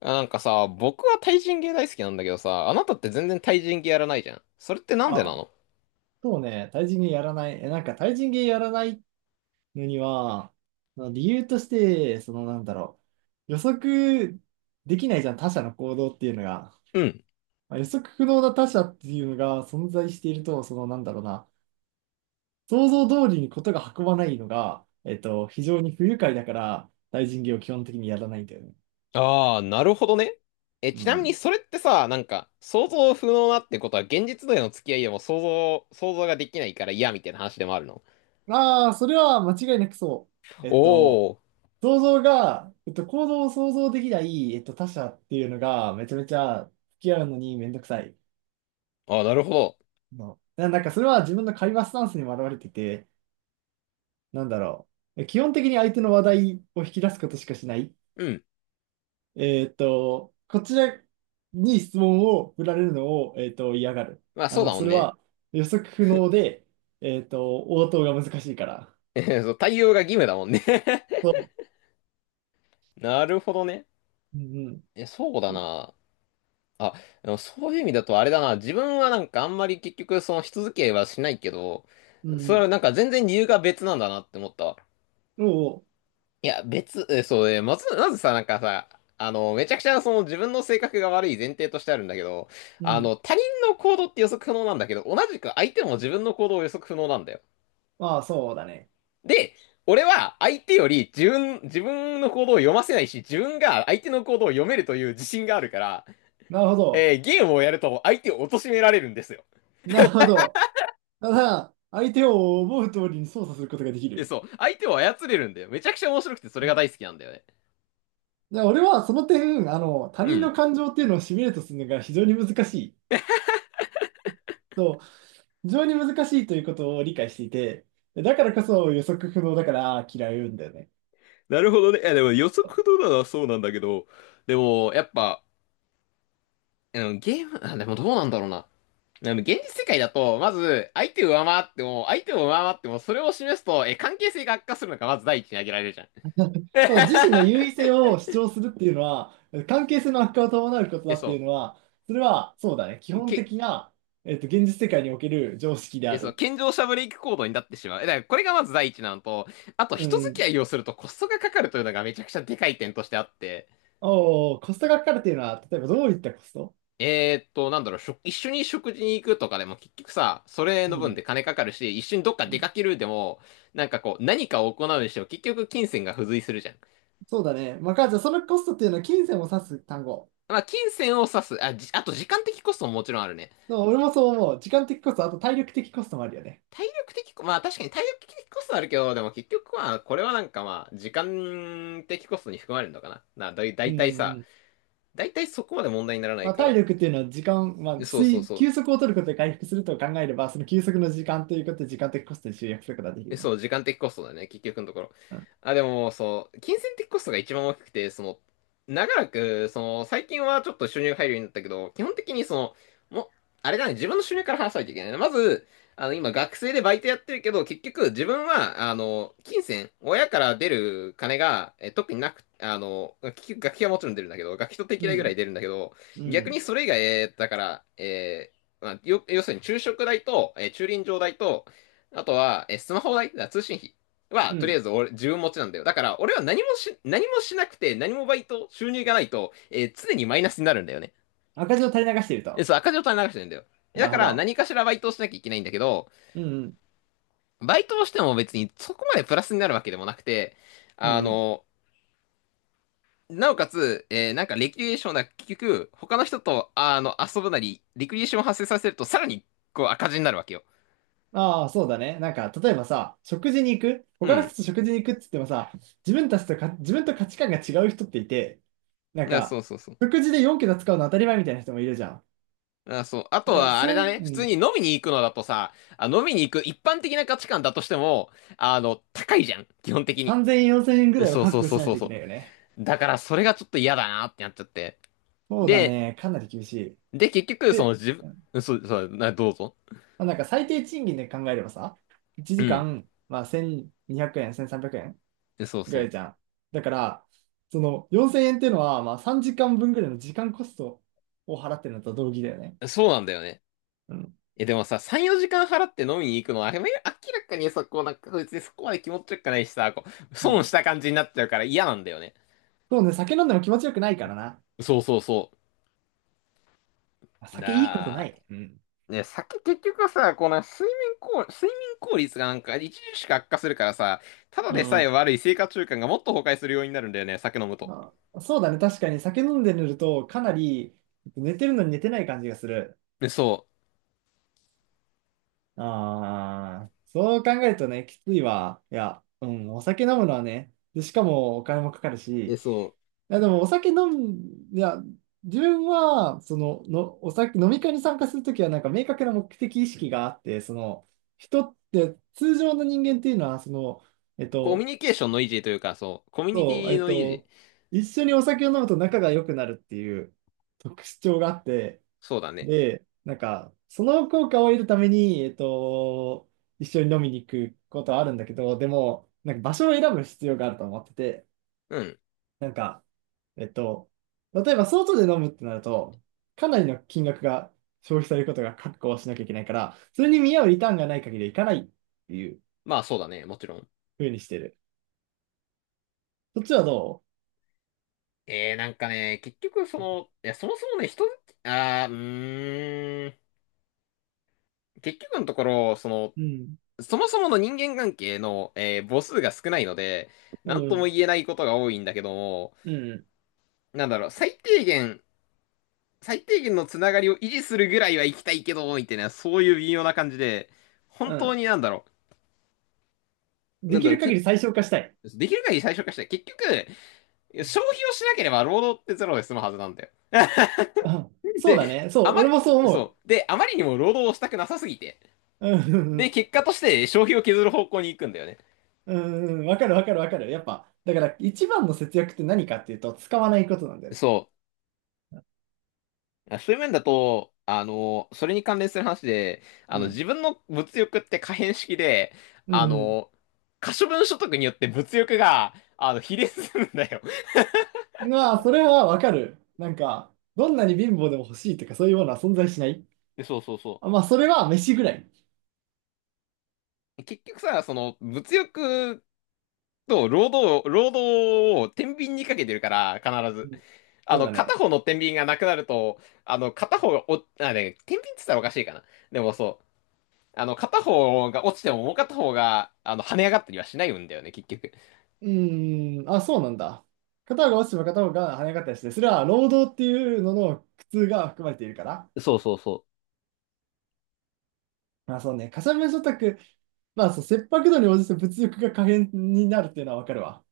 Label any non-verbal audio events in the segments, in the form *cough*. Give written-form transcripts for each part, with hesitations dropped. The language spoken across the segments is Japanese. あなんかさ、僕は対人芸大好きなんだけどさ、あなたって全然対人芸やらないじゃん。それってなんでなあ、の？そうね、対人芸やらない。なんか対人芸やらないのには、まあ理由として、予測できないじゃん、他者の行動っていうのが。うん。まあ予測不能な他者っていうのが存在していると、そのなんだろうな、想像通りにことが運ばないのが、非常に不愉快だから、対人芸を基本的にやらないんだよね。ああ、なるほどね。え、うちなみにん。それってさ、なんか、想像不能なってことは現実での付き合いでも想像ができないから嫌みたいな話でもあるの？ああ、それは間違いなくそう。おー。想像が、行動を想像できない、他者っていうのが、めちゃめちゃ付き合うのにめんどくさいああ、なるほど。の。なんか、それは自分の会話スタンスにも表れてて、なんだろ基本的に相手の話題を引き出すことしかしない。うん。こちらに質問を振られるのを、嫌がる。まあそうだもそんれね。は予測不能で、応答が難しいから。*laughs* そう対応が義務だもんね。 そ *laughs* なるほどね。う。うんうん。え、そうだな。あ、でもそういう意味だとあれだな。自分はなんかあんまり結局そのし続けはしないけど、うそれんはなんか全然理由が別なんだなって思ったわ。うん。おうおいや、別、え、そうね、まずさ、なんかさ、あの、めちゃくちゃその自分の性格が悪い前提としてあるんだけど、う。うあん。の、他人の行動って予測不能なんだけど、同じく相手も自分の行動を予測不能なんだよ。ああ、そうだね。で、俺は相手より自分の行動を読ませないし、自分が相手の行動を読めるという自信があるから、なるほど。ゲームをやると相手を貶められるんですよ。なるほど。ただ、相手を思う通りに操作することができで、る。そう。相手を操れるんだよ。めちゃくちゃ面白くて、それが大好きなんだよね。で、俺はその点、他う人のん。感情っていうのをシミュレートするのが非常に難しい。そう、非常に難しいということを理解していて、だからこそ予測不能だから嫌いうんだよね。なるほどね。いや、でも予測不能なのはそうなんだけど、でも、やっぱ、うん、ゲーム、あ、でもどうなんだろうな。でも現実世界だと、まず、相手を上回っても、それを示すと、え、関係性が悪化するのがまず第一に挙げられるじゃん。ただ *laughs* 自身の優位性を主張するっていうのは、関係性の悪化を伴うことだえ、っていうそのは、それはそうだね。基う。本け、的な、現実世界における常識であえ、そう、る。健常者ブレイク行動になってしまう。え、だからこれがまず第一なのと、あとう人付き合ん。いをするとコストがかかるというのがめちゃくちゃでかい点としてあって、おーコストがかかるっていうのは、例えばどういったコスト？なんだろう、食一緒に食事に行くとかでも結局さ、それうの分ん。で金かかるし、一緒にどっか出かけるでも、なんかこう、何かを行うにしても結局金銭が付随するじゃん。そうだね。まあ、じゃあそのコストっていうのは金銭を指す単語。まあ、金銭を指す、あ、じ、あと時間的コストももちろんあるね。でも俺もそう思う。時間的コスト、あと体力的コストもあるよね。体力的コ、まあ確かに体力的コストあるけど、でも結局まあ、これはなんかまあ、時間的コストに含まれるのかな。な、だい、だうんういたいんうさ、ん。だいたいそこまで問題にならなまいあ、か体ら。力っていうのは時間、まであ、そうそう水、そう。休息を取ることで回復すると考えれば、その休息の時間ということで時間的コストに集約することができえ、るね。そう、時間的コストだね、結局のところ。うん。あ、でも、そう、金銭的コストが一番大きくて、その、長らく、その、最近はちょっと収入入るようになったけど、基本的にその、もう、あれだね、自分の収入から話さないといけないね。まず、あの、今、学生でバイトやってるけど、結局、自分は、あの、金銭、親から出る金が、え、特になく、あの、結局、学費はもちろん出るんだけど、学費と定う期代ぐらいん。出るんだけど、う逆にん。それ以外、だから、まあ、よ、要するに昼食代と、駐輪場代と、あとは、え、スマホ代、通信費うは、とりあん。えず俺、自分持ちなんだよ。だから、俺は何もし、何もしなくて、何もバイト、収入がないと、常にマイナスになるんだよね。赤字を垂れ流しているえ、と。そう、赤字を垂れ流してるんだよ。えなだるかほら、ど。何かしらバイトをしなきゃいけないんだけど、うんうん。バイトをしても別にそこまでプラスになるわけでもなくて、うあん。の、なおかつ、なんかレクリエーションな、結局、他の人と、あの、遊ぶなり、レクリエーションを発生させると、さらに、こう、赤字になるわけよ。ああ、そうだね。なんか、例えばさ、食事に行くう他の人ん。と食事に行くって言ってもさ、自分たちとか、自分と価値観が違う人っていて、なんだからそか、うそうそう。食事で4桁使うの当たり前みたいな人もいるじゃん。あ、そう。あとだからは、あれそうだいう、ね。う普通ん、に飲みに行くのだとさ、あ、飲みに行く一般的な価値観だとしても、あの、高いじゃん。基本的に。3000円、4000円ぐらいはそう覚そう悟そしうないそうといけなそいよね。う。だから、それがちょっと嫌だなってなっちゃって。そうだで、ね。かなり厳しい。で、結局、そで、の自うん、分、そう、そう、な、どうぞ。まあ、なんか最低賃金で考えればさ、1う時ん。間、まあ、1200円、1300円そうぐらいそじゃん。だから、その4000円っていうのは、まあ、3時間分ぐらいの時間コストを払ってるのと同義だよね。う。そうなんだよね。うん。え、でもさ、3、4時間払って飲みに行くのは、あれ明らかにさ、こう、なんか、別にそこまで気持ちよくないしさ、こう、う損しん。た感じになっちゃうから嫌なんだよね。そうね、酒飲んでも気持ちよくないからな。そうそうそあ、う。酒いいことななあ。い。うん。ね、酒結局さ、この睡眠効率がなんか著しく悪化するからさ、ただうでさえん。悪い生活習慣がもっと崩壊するようになるんだよね、酒飲むと。あ、そうだね、確かに酒飲んで寝ると、かなり寝てるのに寝てない感じがする。え、そああ、そう考えるとね、きついわ。いや、うん、お酒飲むのはね、で、しかもお金もかかるし、う。え、いそう。や、でもお酒飲む、いや、自分は、その、お酒、飲み会に参加するときは、なんか明確な目的意識があって、その、人って、通常の人間っていうのは、その、えっコミュと、ニケーションの維持というか、そう。コミュニテそう、ィの維持。一緒にお酒を飲むと仲が良くなるっていう特徴があって、そうだね。で、なんか、その効果を得るために、一緒に飲みに行くことはあるんだけど、でも、なんか場所を選ぶ必要があると思ってて、うん。なんか、えっと、例えば外で飲むってなると、かなりの金額が消費されることが確保しなきゃいけないから、それに見合うリターンがない限り行かないっていうまあそうだね、もちろん。風にしてる。そっちはどなんかね、結局その、いや、そもそもね、人、あー、うーん。結局のところ、その、う？うん。そもそもの人間関係の、母数が少ないので、うなんともん。言えないことが多いんだけども、うん。なんだろう、最低限のつながりを維持するぐらいは行きたいけど、みたいな、そういう微妙な感じで、う本当ん。になんだろう、でなんきだろるう、限け、り最小化したい。できる限り最小化したい。結局、消費をしなければ労働ってゼロで済むはずなんだよ。あ、*laughs* そうで、だね。そあう、ま俺り、もそう思そう。で、あまりにも労働をしたくなさすぎて。う。うん、うで、ん、結果として消費を削る方向に行くんだよね。うんうん、わかるわかるわかる。やっぱ、だから一番の節約って何かっていうと、使わないことなんだよね。そう。あそういう面だと、あの、それに関連する話で、あうの、ん。自分の物欲って可変式で、うあんの、可処分所得によって物欲が、あの、比例するんだよ。うん。まあ、それはわかる。なんか、どんなに貧乏でも欲しいとか、そういうものは存在しない。でそうそうそあ、まあ、それは飯ぐらい。う。結局さ、その、物欲と労働を天秤にかけてるから、必うず。ん。あそうの、だ片ね。方の天秤がなくなると、あの、片方がお、あ、ね、天秤って言ったらおかしいかな。でもそう。あの、片方が落ちてももう片方が、あの、跳ね上がったりはしないんだよね、結局。うーん、あ、そうなんだ。片方が落ちても片方が跳ね上がったりして、それは労働っていうのの苦痛が含まれているから。そうそうそう。まあそうね、かさ増しオタク、まあそう、切迫度に応じて物欲が可変になるっていうのはわかるわ。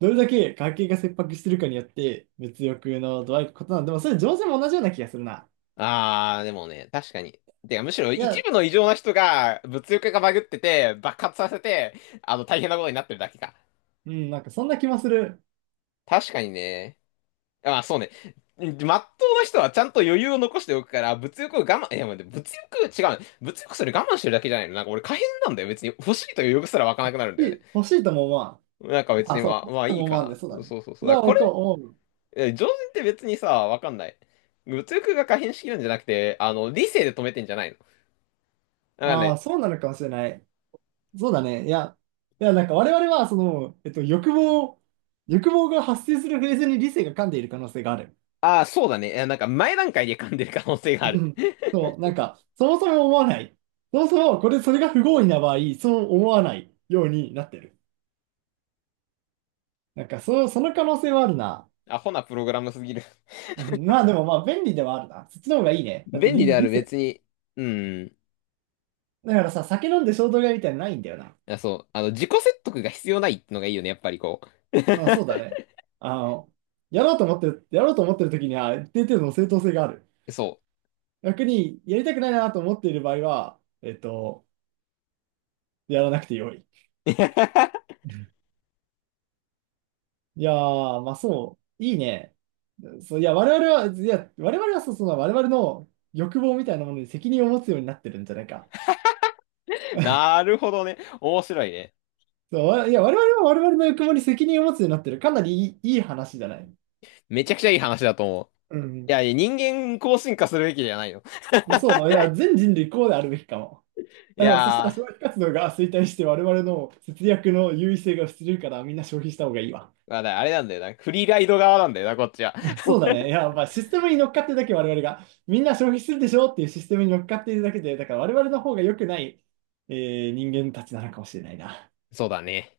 どれだけ家計が切迫してるかによって、物欲の度合いが異なる。でもそれ上手も同じような気がするな。あーでもね、確かに。てか、むしろい一や、部の異常な人が物欲がバグってて、爆発させて、あの、大変なことになってるだけか。うん、なんかそんな気もする。確かにね。あ、そうね。まっとうな人はちゃんと余裕を残しておくから、物欲を我慢、いや、待って物欲、違うね。物欲それ我慢してるだけじゃないの。なんか俺可変なんだよ。別に欲しいという欲すら湧かなくなるんだよね。欲しいとも思わん。なんか別あ、にそう、まあ、欲しまいあといいも思かわんで、そうだな。ね。そうそうそそう。れだからはこ僕はれ、思う。え常人って別にさ、わかんない。物欲が可変しきるんじゃなくて、あの、理性で止めてんじゃないの。だからああ、ねそうなのかもしれない。そうだね。いや、いや、なんか我々は、その、欲望が発生するフェーズに理性が噛んでいる可能性がある。ああ、そうだね。えなんか前段階で噛んでる可能性がうある。ん。 *laughs* そう、なんか、そもそも思わない。そもそも、それが不合意な場合、そう思わないようになってる。なんか、その可能性はあるな。アホなプログラムすぎる。うん、まあ、でも、まあ、便利ではあるな。そっちの方がいい *laughs* ね。だって、便利理、であ理る、性。別に。うん。だからさ、酒飲んで衝動買いみたいなのないんだよな。あ、そう。あの、自己説得が必要ないのがいいよね、やっぱりこまあ、そうだね。あの、やろうと思ってる時には、ある程度の正当性がある。う。*laughs* そ逆に、やりたくないなと思っている場合は、やらなくてよい。う。*laughs* いやー、まあそう、いいね。そう、いや、我々は、いや、我々はそう、その我々の欲望みたいなものに責任を持つようになってるんじゃないか。なるほどね。面白いね。そう、いや、我々は我々の欲望に責任を持つようになってる。かなりいい話じゃない。めちゃくちゃいい話だと思う。ういん。や、いや人間こう進化するべきじゃないの。そう、いや、全人類こうであるべきかも。いあでも、そしたやら消ー、費活動が衰退して我々の節約の優位性が失せるからみんな消費した方がいいわ。まあだあれなんだよな。フリーライド側なんだよな、こっちは。*laughs* そうだね。*laughs* いや、まあ、システムに乗っかってるだけ我々が、みんな消費するでしょっていうシステムに乗っかっているだけで、だから我々の方が良くない、人間たちなのかもしれないな。そうだね。